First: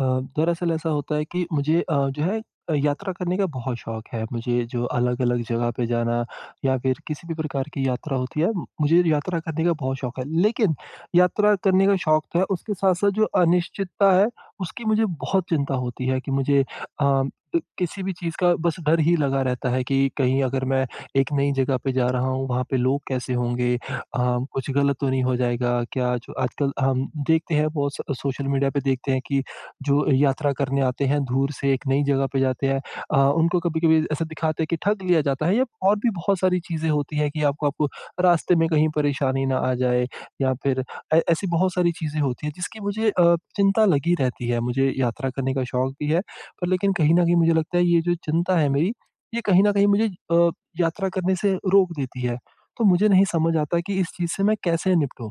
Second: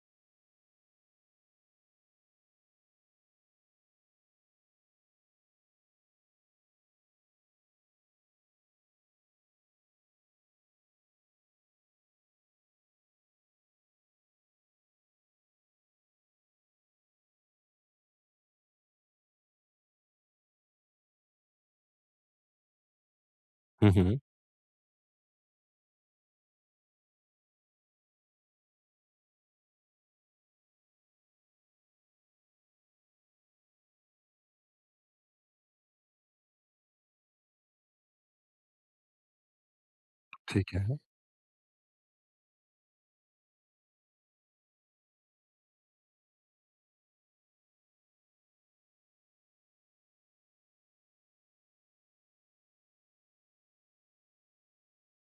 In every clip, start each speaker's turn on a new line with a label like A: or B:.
A: अ, दरअसल ऐसा होता है कि मुझे अ, जो है अ, यात्रा करने का बहुत शौक है, मुझे जो अलग-अलग जगह पे जाना या फिर किसी भी प्रकार की यात्रा होती है, मुझे यात्रा करने का बहुत शौक है। लेकिन यात्रा करने का शौक तो है उसके साथ-साथ जो अनिश्चितता है, उसकी मुझे बहुत चिंता होती है, कि मुझे अ, क किसी भी चीज़ का बस डर ही लगा रहता है कि कहीं अगर मैं एक नई जगह पे जा रहा हूँ, वहाँ पे लोग कैसे होंगे?
B: हुँ,
A: अ,
B: हुँ।
A: कुछ ग़लत तो नहीं हो जाएगा? क्या जो आजकल हम देखते हैं बहुत स सोशल मीडिया पे देखते हैं कि जो यात्रा करने आते हैं, दूर से एक नई जगह पे जाते हैं अ, उनको कभी-कभी ऐसा दिखाते हैं कि ठग लिया जाता है या और भी बहुत सारी चीज़ें होती हैं कि आपको आपको रास्ते में कहीं परेशानी ना आ जाए। या
B: ठीक
A: फिर
B: है।
A: ए ऐसी बहुत सारी चीज़ें होती हैं जिसकी मुझे अ, चिंता लगी रहती है, मुझे यात्रा करने का शौक भी है पर लेकिन कहीं न कहीं मुझे लगता है ये जो चिंता है मेरी, ये कहीं न कहीं मुझे अ, यात्रा करने से रोक देती है। तो मुझे नहीं समझ आता कि इस चीज़ से मैं कैसे निपटूँ?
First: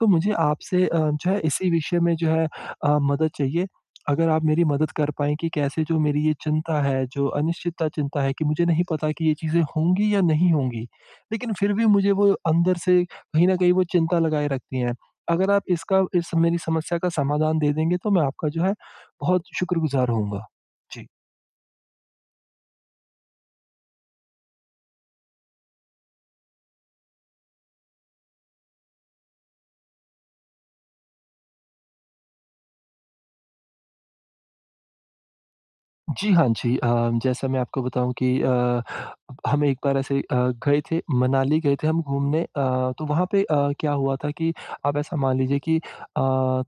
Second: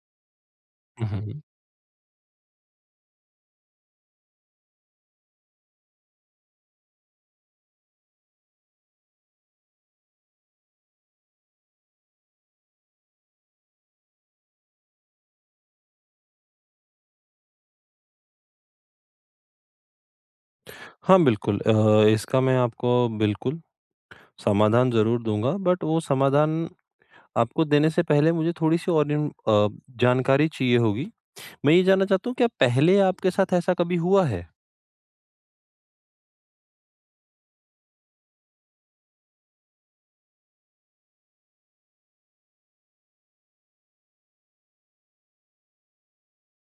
A: तो मुझे आपसे अ,
B: हुँ,
A: जो है
B: हुँ।
A: इसी विषय में जो है अ, मदद चाहिए, अगर आप मेरी मदद कर पाएँ कि कैसे जो मेरी ये चिंता है, जो अनिश्चितता चिंता है, कि मुझे नहीं पता कि ये चीज़ें होंगी या नहीं होंगी, लेकिन फिर भी मुझे वो अंदर से कहीं न कहीं वो चिंता लगाए रखती हैं। अगर आप इसका इस मेरी समस्या का समाधान दे देंगे तो मैं आपका जो है बहुत शुक्रगुज़ार होऊँगा। जी।
B: हाँ, बिल्कुल अ, इसका मैं आपको बिल्कुल, समाधान ज़रूर दूँगा, बट वो समाधान आपको देने से पहले मुझे थोड़ी-सी और इन अ, जानकारी चाहिए होगी। मैं ये जानना चाहता हूँ क्या पहले आपके साथ ऐसा कभी हुआ है?
A: जी, हाँ जी। अ, जैसा मैं आपको बताऊँ कि अ, हम एक बार ऐसे अ, गए थे मनाली गए थे हम घूमने अ, तो वहाँ पे अ, क्या हुआ था कि आप ऐसा मान लीजिए कि अ,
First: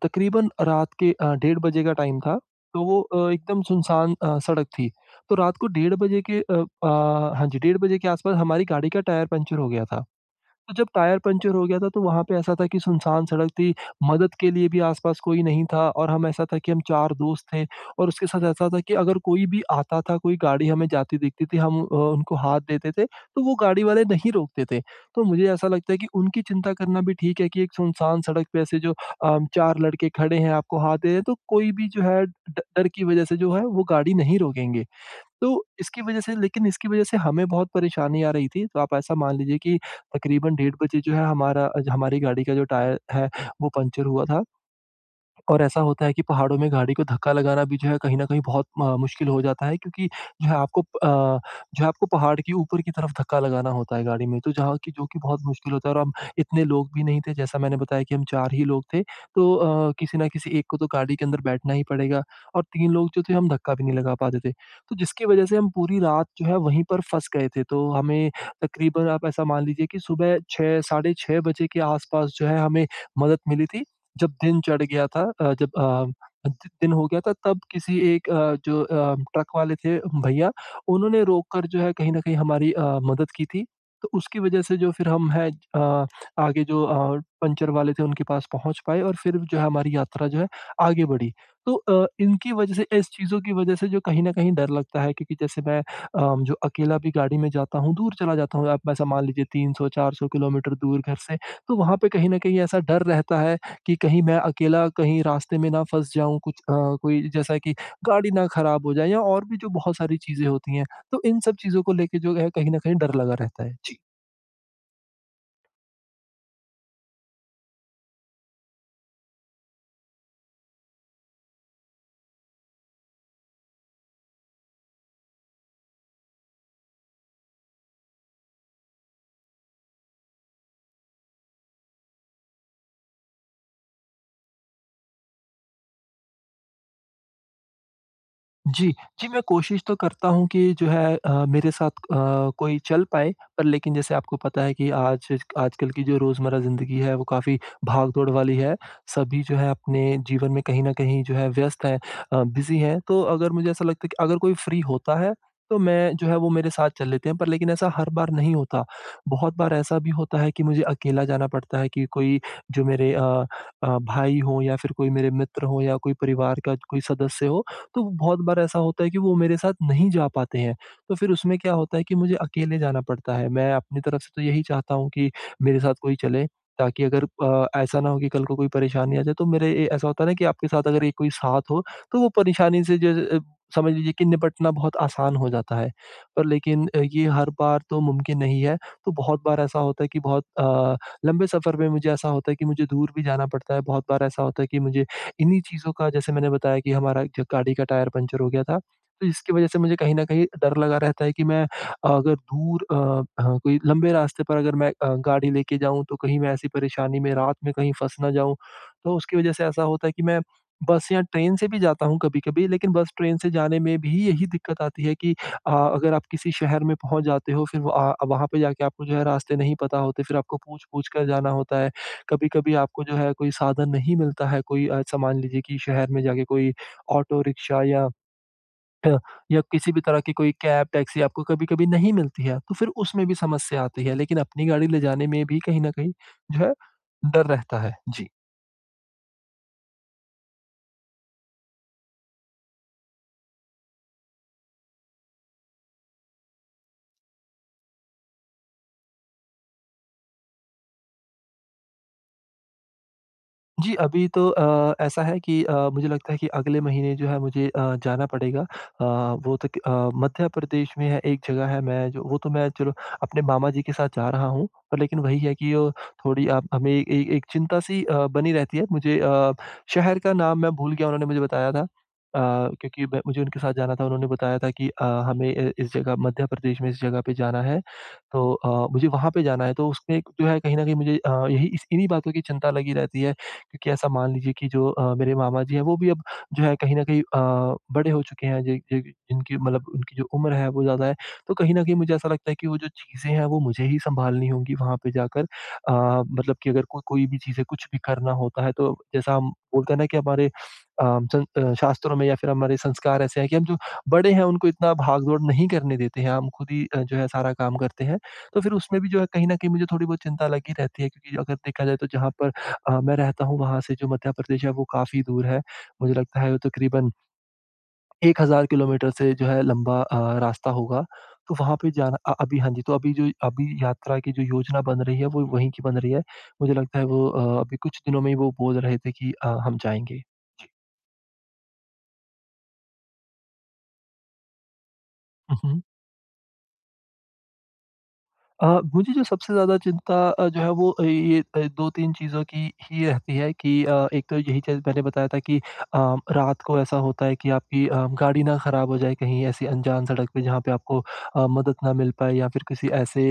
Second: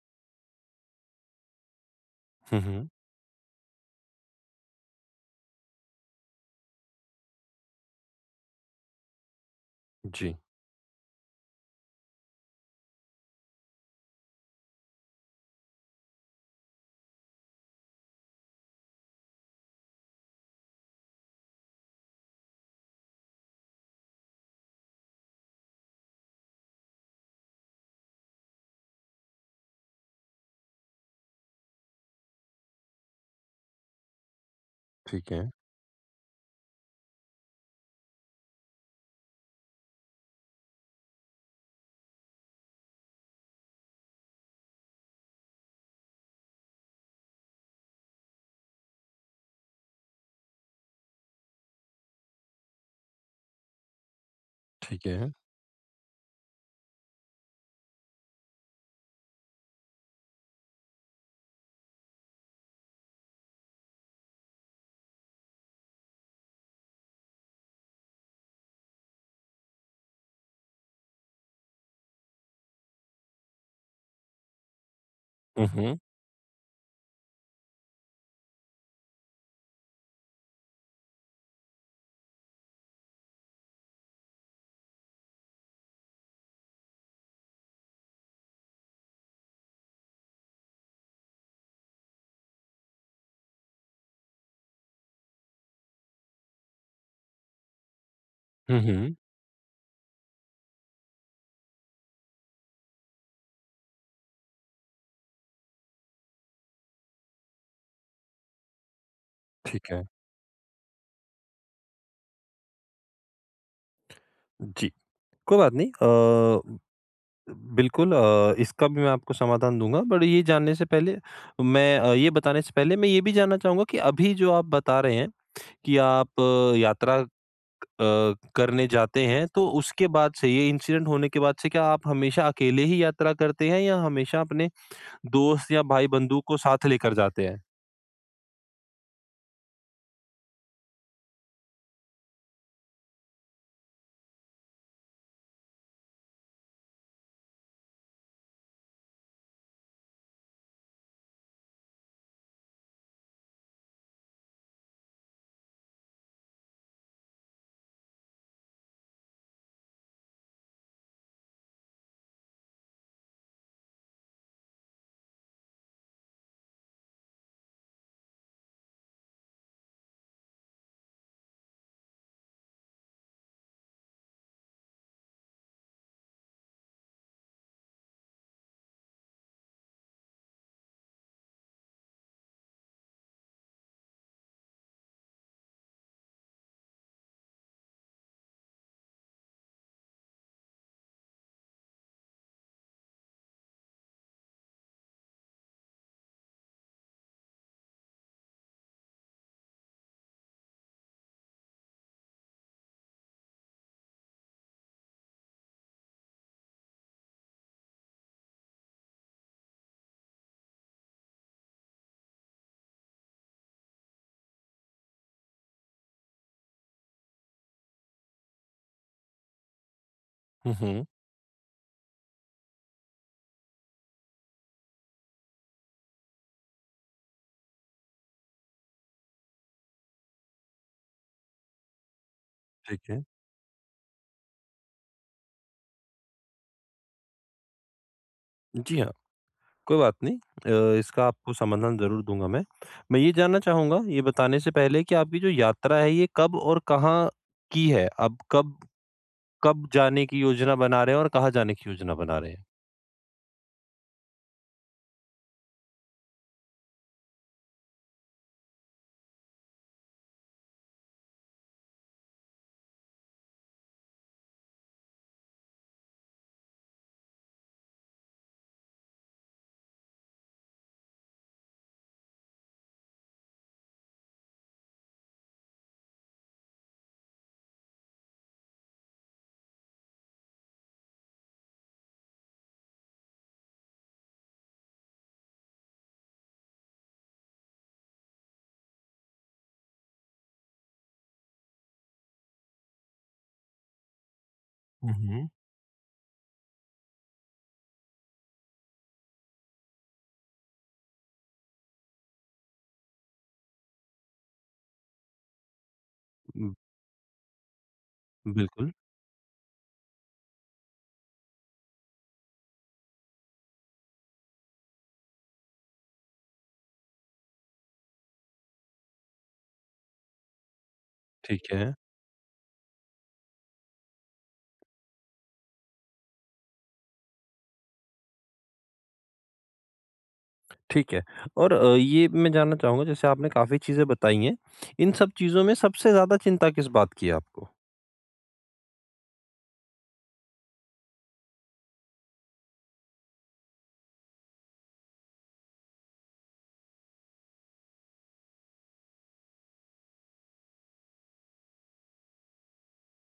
A: तकरीबन रात के अ, डेढ़ बजे का टाइम था।
B: हुँ,
A: तो
B: हुँ।
A: वो अ, एकदम सुनसान अ, सड़क थी, तो रात को डेढ़ बजे के अ अ, हाँ जी डेढ़ बजे के आस-पास हमारी गाड़ी का टायर पंक्चर हो गया था।
B: जी।
A: तो जब टायर पंक्चर हो गया था तो वहाँ पे ऐसा था कि सुनसान सड़क थी, मदद के लिए भी आस-पास कोई नहीं था और हम ऐसा था कि हम 4 दोस्त थे और उसके साथ ऐसा था कि अगर कोई भी आता था, कोई गाड़ी हमें जाती दिखती थी हम अ, उनको हाथ देते थे, तो वो गाड़ी वाले नहीं रोकते थे। तो मुझे ऐसा लगता है कि उनकी चिंता करना भी ठीक है कि एक सुनसान सड़क पे ऐसे जो अ, 4 लड़के खड़े हैं, आपको हाथ दे रहे है, तो कोई भी जो है ड डर की वजह से जो है वो गाड़ी नहीं रोकेंगे।
B: ठीक है।
A: तो, इसकी वजह से लेकिन इसकी वजह से हमें बहुत परेशानी आ रही थी, तो आप ऐसा मान लीजिए कि तकरीबन डेढ़ बजे जो है हमारा अज हमारी गाड़ी का जो टायर है वो पंक्चर हुआ था। और ऐसा होता है कि पहाड़ों में गाड़ी को धक्का लगाना भी जो है कहीं न कहीं बहुत म मुश्किल हो जाता है, क्योंकि जो है आपको अ, जो है आपको पहाड़ के ऊपर की तरफ धक्का लगाना होता है गाड़ी में, तो जहाँ की जो
B: ठीक
A: कि
B: है।
A: बहुत मुश्किल होता है और हम इतने लोग भी नहीं थे जैसा मैंने बताया कि हम 4 ही लोग थे। तो अ, किसी ना किसी एक को तो गाड़ी के अंदर बैठना ही पड़ेगा और 3 लोग जो थे हम धक्का भी नहीं लगा पाते थे। तो जिसकी वजह से हम पूरी रात जो है वहीं पर फँस गए थे, तो हमें तकरीबन आप ऐसा मान लीजिए कि सुबह 6 साढ़े 6 बजे के आस-पास जो है हमें मदद मिली थी, जब दिन चढ़ गया था। अ, जब
B: उहुँ।
A: अ, द दिन हो गया था तब किसी एक अ, जो अ, ट्रक वाले थे भईया, उन्होंने रोक कर जो है कहीं न कहीं हमारी अ, मदद की थी। तो उसकी वजह से जो फिर हम हैं अ, आगे जो अ, पंक्चर वाले थे उनके पास पहुँच पाए और फिर जो है हमारी यात्रा जो है आगे बढ़ी। तो अ, इनकी वजह से इस चीजों की वजह से जो कहीं न कहीं डर लगता है क्योंकि जैसे मैं अ, जो अकेला भी गाड़ी में जाता हूँ, दूर चला जाता हूँ,
B: हुँ,
A: आप ऐसा
B: हुँ।
A: मान लीजिए 300-400 किलोमीटर दूर घर से, तो वहाँ पे कहीं न कहीं ऐसा डर रहता है कि कहीं मैं अकेला कहीं रास्ते में ना फँस जाऊँ, कुछ अ, कोई जैसा कि गाड़ी ना खराब हो जाए या और भी जो
B: ठीक
A: बहुत
B: है।
A: सारी चीजें होती हैं, तो इन सब चीजों को लेके जो है कहीं न कहीं डर लगा रहता है। जी।
B: जी। कोई बात नहीं अ, बिल्कुल अ, इसका भी मैं आपको समाधान दूँगा, बट ये जानने से पहले मैं अ, ये बताने से पहले मैं ये भी जानना चाहूँगा कि अभी जो आप बता रहे हैं, कि आप यात्रा अ, करने जाते हैं। तो उसके बाद से ये इंसिडेंट होने के बाद से, क्या आप हमेशा अकेले ही यात्रा करते हैं या हमेशा अपने दोस्त या भाई-बंधु को साथ लेकर जाते हैं?
A: जी। जी, मैं कोशिश तो करता हूँ कि जो है अ, मेरे साथ अ, कोई चल पाए पर लेकिन जैसे आपको पता है कि आज आजकल की जो रोज़मर्रा ज़िंदगी है वो काफ़ी भाग-दौड़ वाली है। सभी जो है अपने जीवन में कहीं न कहीं जो है व्यस्त है अ, बिज़ी है। तो अगर मुझे ऐसा लगता है कि अगर कोई फ्री होता है तो मैं जो है वो मेरे साथ चल लेते हैं पर लेकिन ऐसा हर बार नहीं होता। बहुत बार ऐसा भी होता है कि मुझे अकेला जाना पड़ता है कि कोई जो मेरे अ अ, भाई हो या फ़िर कोई मेरे मित्र हो या कोई परिवार का कोई सदस्य हो, तो बहुत बार ऐसा होता है कि वो मेरे साथ नहीं जा पाते हैं। तो फ़िर उसमें क्या होता है कि मुझे अकेले जाना पड़ता है। मैं अपनी तरफ से तो यही चाहता हूँ कि मेरे साथ कोई चले ताकि अगर अ, ऐसा ना हो कि कल को कोई परेशानी आ जाए तो मेरे ए ऐसा होता है ना कि आपके साथ अगर कोई साथ हो, तो वो परेशानी से ज अ, समझ लीजिए कि निपटना बहुत आसान हो जाता है। पर लेकिन ये हर बार तो मुमकिन नहीं है। तो बहुत बार ऐसा होता है कि बहुत अ, लंबे सफर में मुझे ऐसा होता है कि मुझे दूर भी जाना पड़ता है। बहुत बार ऐसा होता है कि मुझे इन्हीं चीज़ों का जैसे मैंने बताया कि हमारा एक जगह गाड़ी का टायर पंचर हो गया था। तो इसकी वज़ह से मुझे कहीं न कहीं डर लगा रहता है कि मैं अगर दूर अ अ, कोई लंबे रास्ते पर अगर मैं अ, गाड़ी लेके जाऊँ तो कहीं मैं ऐसी परेशानी में, रात में कहीं फँस ना जाऊँ। तो उसकी वज़ह से ऐसा होता है कि मैं बस या ट्रेन से भी जाता हूँ कभी-कभी, लेकिन बस ट्रेन से जाने में भी यही दिक्कत आती है कि अ, अगर आप किसी शहर में पहुँच जाते हो फ़िर व वहाँ पे जाके आपको जो है रास्ते नहीं पता होते फ़िर आपको
B: हुँ, हुँ।
A: पूछ-पूछ कर जाना होता है। कभी-कभी आपको जो है कोई साधन नहीं मिलता है, कोई अ, ऐसा मान लीजिए कि शहर में जाके कोई ऑटो रिक्शा या ह या किसी भी तरह की कोई कैब-टैक्सी आपको कभी-कभी नहीं मिलती है। तो फ़िर
B: ठीक है।
A: उसमें भी समस्या आती है लेकिन अपनी गाड़ी ले जाने में भी कहीं न कहीं जो है डर रहता है। जी।
B: जी हाँ। कोई बात नहीं। अ, इसका आपको समाधान ज़रूर दूँगा मैं। मैं ये जानना चाहूँगा, ये बताने से पहले कि आपकी जो यात्रा है ये कब और कहाँ की है? अब कब, कब जाने की योजना बना रहे हैं? और कहाँ जाने की योजना बना रहे हैं?
A: जी अभी तो अ, ऐसा है कि अ, मुझे लगता है कि अगले महीने जो है मुझे अ, जाना पड़ेगा। अ, वो तो अ, मध्य प्रदेश में है एक जगह है मैं जो वो तो मैं चलो अपने मामाजी के साथ जा रहा हूँ। लेकिन वही है कि अ, थोड़ी आप हमें ए एक चिंता सी अ, बनी रहती है। मुझे अ, शहर का नाम मैं भूल गया उन्होंने मुझे बताया था। अ, क्योंकि म मुझे उनके साथ जाना था उन्होंने बताया था कि अ, हमें अ, इस जगह मध्य प्रदेश में इस जगह, पे जाना है, तो अ, मुझे वहाँ पे जाना है। तो उसमें जो है कहीं न कहीं मुझे अ, यही इस इन्हीं बातों की चिंता लगी रहती है। क्योंकि ऐसा मान लीजिए कि जो अ, मेरे मामा जी है वो भी अब जो है कहीं न कहीं अ, बड़े हो चुके हैं ज ज जिनकी मतलब उनकी जो उम्र है वो ज़्यादा है। तो कहीं न कहीं मुझे ऐसा लगता है कि वो जो चीज़े हैं वो मुझे ही संभालनी होंगी वहाँ पे
B: हुँ,
A: जाकर।
B: हुँ।
A: अ, मतलब कि अगर को कोई भी चीज़ है, कुछ भी करना होता है तो जैसा हम बोलते हैं ना कि हमारे अ, सं अ, शास्त्रों में या फिर हमारे संस्कार ऐसे है कि हम जो बड़े हैं उनको इतना भाग-दौड़ नहीं करने देते हैं। हम खुद
B: उम
A: ही जो है सारा काम करते हैं। तो फिर
B: बिल्कुल।
A: उसमें भी जो है कहीं न कहीं मुझे थोड़ी-बहुत चिंता लगी रहती है क्योंकि अगर देखा जाए तो जहाँ पर अ, मैं रहता हूँ वहाँ से जो मध्य प्रदेश है वो काफ़ी दूर है। मुझे लगता है वो तक़रीबन 1000 किलोमीटर से जो है लंबा अ, रास्ता होगा। तो
B: ठीक
A: वहाँ पे
B: है।
A: जाना अ, अभी हाँ जी, तो अभी जो अभी यात्रा की जो योजना बन रही है वो वही कि बन रही है। मुझे लगता है वो अ, अभी कुछ दिनों में ही वो बोल रहे थे कि अ, हम जाएँगे।
B: ठीक है। और अ, ये मैं जानना चाहूँगा जैसे आपने काफ़ी चीज़ें बताई हैं। इन सब
A: हुँ,
B: चीज़ों में
A: हुँ।
B: सबसे ज़्यादा चिंता किस बात की है आपको?
A: अ, मुझे जो सबसे ज़्यादा चिंता जो है वो ये 2-3 चीज़ों की ही रहती है कि अ, एक तो यही चीज़ मैंने बताया था कि अ, रात को ऐसा होता है कि आपकी अ, गाड़ी ना ख़राब हो जाए। कहीं ऐसी अनजान सड़क पे जहाँ पे आपको अ, मदद ना मिल पाए या फिर किसी ऐसे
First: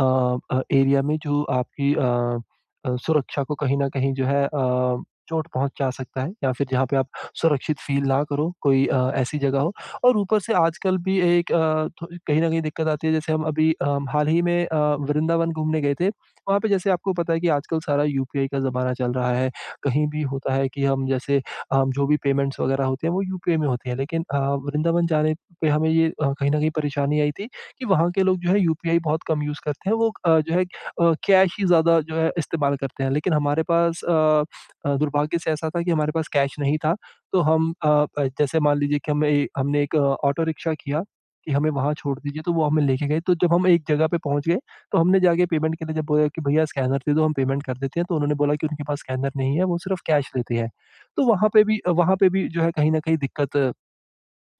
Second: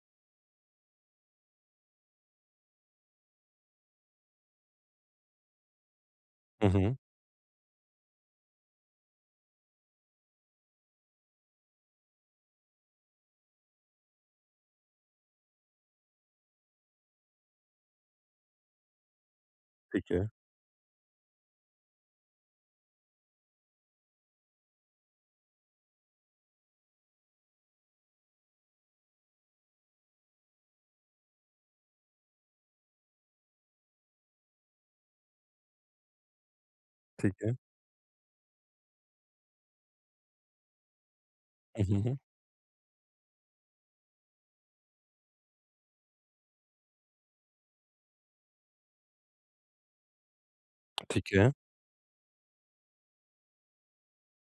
A: अ, एरिया में जो आपकी अ अ, सुरक्षा को कहीं न कहीं जो है अ, चोट पहुँचा सकता है या फिर
B: हुँ,
A: जहाँ पे
B: हुँ।
A: आप सुरक्षित फ़ील ना करो कोई अ, ऐसी जगह हो और ऊपर से आजकल भी एक अ, थो कहीं न कहीं दिक्कत आती है। जैसे हम अभी अ, हाल ही में अ, वृंदावन घूमने गए थे वहाँ पे जैसे आपको पता है कि आजकल सारा यूपीआई का ज़माना चल रहा है। कहीं
B: ठीक
A: भी
B: है।
A: होता है कि हम जैसे अ, जो भी पेमेंट्स वग़ैरह होते हैं वो यूपीआई में होते हैं। लेकिन अ, वृंदावन जाने पे हमें ये कहीं न कहीं परेशानी आई थी कि वहाँ के लोग जो है यूपीआई बहुत कम यूज़ करते हैं। वो अ, जो है अ, कैश ही ज़्यादा जो है इस्तेमाल करते हैं। लेकिन हमारे पास अ, दुर्भाग्य से ऐसा था कि हमारे पास कैश नहीं था
B: ठीक
A: तो
B: है।
A: हम अ, जैसे मान लीजिए कि हमें ए हमने एक ऑटो रिक्शा किया कि हमें
B: हुँ,
A: वहाँ
B: हुँ, हुँ।
A: छोड़ दीजिए। तो वो हमें लेके गए तो जब हम एक जगह पे पहुँच गए तो हमने जाके पेमेंट के लिए जब बोला कि भैया स्कैनर दे दो हम पेमेंट कर देते हैं। तो उन्होंने बोला कि उनके पास स्कैनर नहीं है वो सिर्फ़ कैश लेते हैं। तो
B: ठीक
A: वहाँ
B: है।
A: पे भी वहाँ पे भी जो है कहीं न कहीं दिक्कत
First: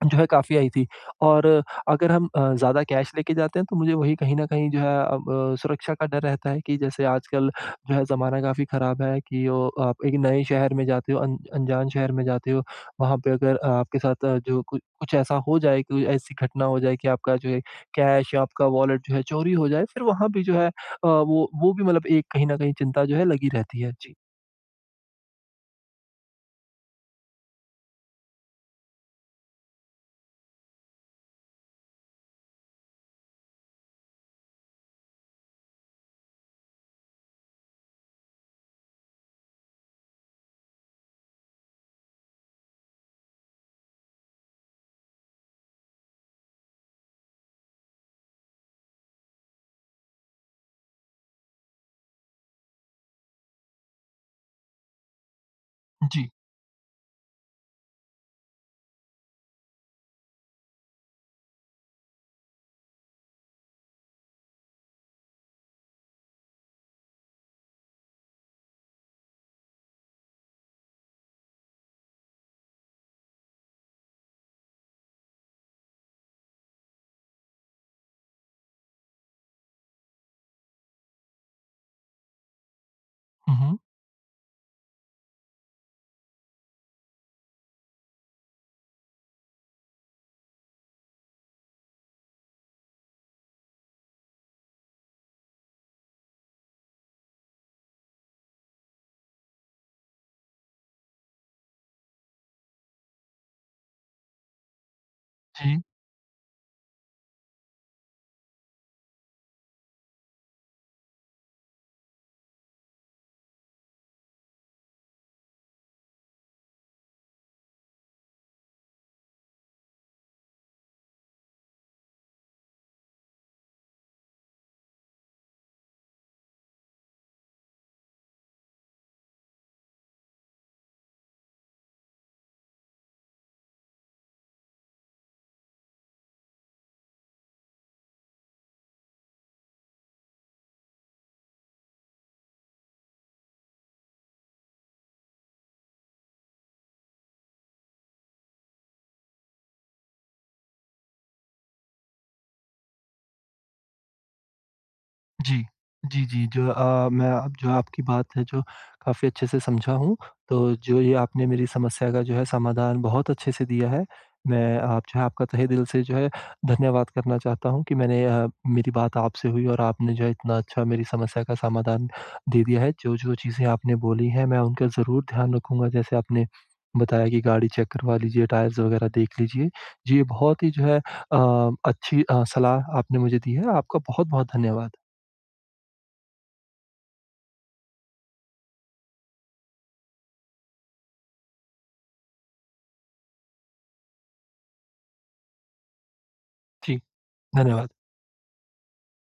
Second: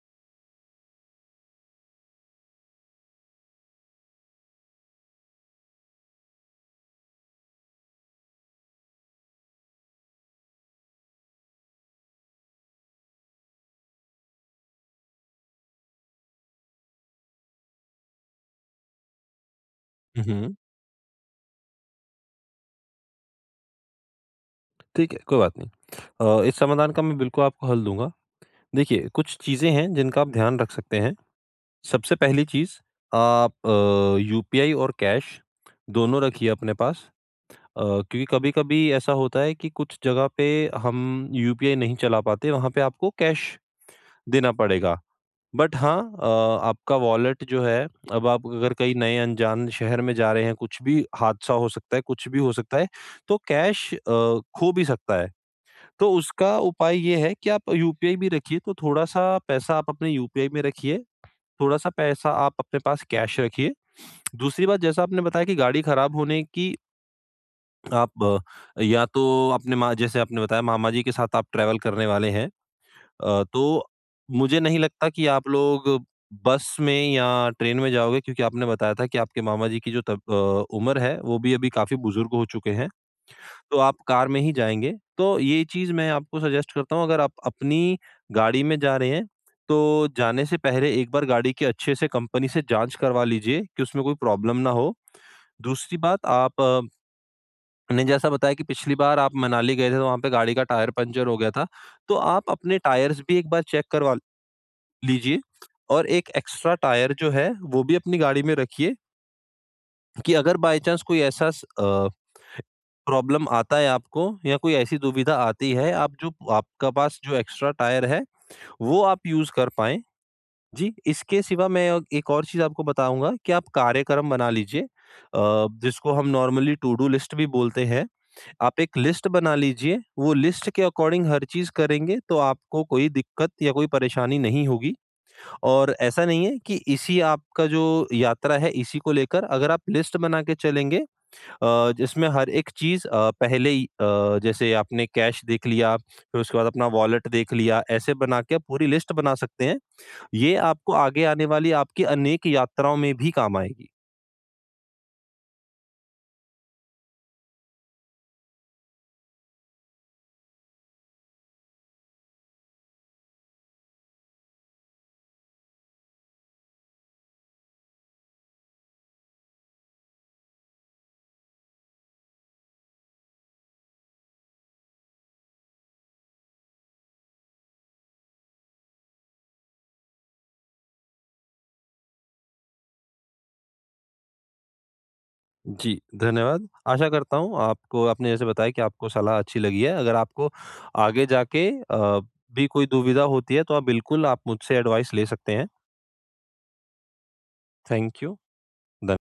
A: जो है काफ़ी आई थी। और अगर हम अ, ज़्यादा कैश लेके जाते हैं। तो मुझे वही कहीं न कहीं जो है अब सुरक्षा का डर रहता है कि जैसे आजकल जो है ज़माना काफ़ी ख़राब है कि अ, आप एक नए शहर में जाते हो, अन अनजान शहर में जाते हो। वहाँ पे अगर आपके साथ जो कु कुछ ऐसा हो जाए कोई ऐसी घटना हो जाए कि आपका जो है कैश या आपका वॉलेट जो है चोरी हो जाए। फिर
B: हुँ,
A: वहाँ पे जो
B: हुँ।
A: है अ, वो वो भी मतलब एक कहीं न कहीं चिंता जो है लगी रहती है। जी।
B: ठीक है, कोई बात नहीं। अ, इस समाधान का मैं बिल्कुल आपको हल दूँगा। देखिए, कुछ चीज़ें हैं जिनका आप ध्यान रख सकते हैं। सबसे पहली चीज़ आप अ, यूपीआई और कैश दोनों रखिए अपने पास अ, क्योंकि कभी-कभी ऐसा होता है कि कुछ जगह पे हम यूपीआई नहीं चला पाते, वहाँ पे आपको कैश देना पड़ेगा। बट हाँ अ, आपका वॉलेट जो है, अब आप अगर कहीं नए अनजान शहर में जा रहे हैं, कुछ भी हादसा हो सकता है, कुछ भी हो सकता है, तो कैश अ, खो भी सकता है। तो
A: जी।
B: उसका उपाय ये है कि आप यूपीआई भी रखिए, तो थोड़ा-सा पैसा आप अपने यूपीआई में रखिए, थोड़ा-सा पैसा आप अपने पास कैश रखिए। दूसरी बात जैसा आपने बताया कि गाड़ी खराब होने की आप या तो आपने मा जैसे आपने बताया मामा जी के साथ आप ट्रैवल करने वाले हैं। अ, तो मुझे नहीं लगता कि आप लोग बस में या ट्रेन में जाओगे क्योंकि आपने बताया था कि आपके मामा जी की जो तब अ, उम्र है वो भी अभी काफ़ी बुज़ुर्ग हो चुके हैं।
A: हुँ, हुँ।
B: तो आप कार में ही जाएँगे, तो ये चीज़ मैं आपको सजेस्ट करता हूँ अगर आप अपनी गाड़ी में जा रहे हैं, तो जाने से पहले एक बार गाड़ी की अच्छे से कंपनी से जाँच करवा लीजिए, कि उसमें कोई प्रॉब्लम ना हो। दूसरी बात आप ने जैसा बताया कि पिछली बार आप मनाली गए थे, तो वहाँ पे गाड़ी का टायर पंक्चर हो गया था। तो आप अपने टायर्स भी एक बार चेक करवा लीजिए
A: जी।
B: और एक एक्स्ट्रा टायर जो है वो भी अपनी गाड़ी में रखिए। कि अगर बाए चांस कोई ऐसा स अ, प्रॉब्लम आता है आपको या कोई ऐसी दुविधा आती है आप जो आपका पास जो एक्स्ट्रा टायर है, वो आप यूज़ कर पाएँ। जी, इसके सिवा मैं अग एक और चीज़ आपको बताऊँगा कि आप कार्यक्रम बना लीजिए अ, जिसको हम नॉर्मली टूडू लिस्ट भी बोलते हैं। आप एक लिस्ट बना लीजिए, वो लिस्ट के अकॉर्डिंग हर चीज़ करेंगे तो आपको कोई दिक्कत या कोई परेशानी नहीं होगी। और ऐसा नहीं है कि इसी आपका जो यात्रा है इसी को लेकर अगर आप लिस्ट बना के चलेंगे अ, जिसमें हर एक चीज़ अ, पहले ही अ, जैसे आपने कैश देख लिया, फिर उसके बाद अपना वॉलेट देख लिया ऐसे बना के आप पूरी लिस्ट बना सकते हैं। ये आपको आगे आने वाली आपकी अनेक यात्राओं में भी काम आएगी।
A: जी। जी, जी, जो अ, मैं अ, जो आपकी बात है जो काफ़ी अच्छे से समझा हूँ। तो जो ये आपने मेरी समस्या का जो है समाधान बहुत अच्छे से दिया है। मैं आप जो है आपका तहे दिल से जो है धन्यवाद करना चाहता हूँ कि मैंने अ, मेरी बात आपसे हुई और आपने जो है इतना अच्छा मेरी समस्या का समाधान दे दिया है। जो-जो चीज़ें आपने बोली हैं मैं उनका ज़रूर ध्यान रखूँगा जैसे आपने बताया कि गाड़ी चेक करवा लीजिए, टायर्स वगैरह देख लीजिए। जी, ये बहुत ही जो है अ, अच्छी अ, सलाह आपने मुझे दी है, आपका बहुत-बहुत धन्यवाद।
B: जी, धन्यवाद। आशा करता हूँ आपको आपने जैसे बताया कि आपको सलाह अच्छी लगी है। अगर आपको आगे जाके अ, भी कोई दुविधा होती है तो आप बिल्कुल आप मुझसे एडवाइस ले सकते हैं।
A: जी, धन्यवाद।
B: Thank you. धन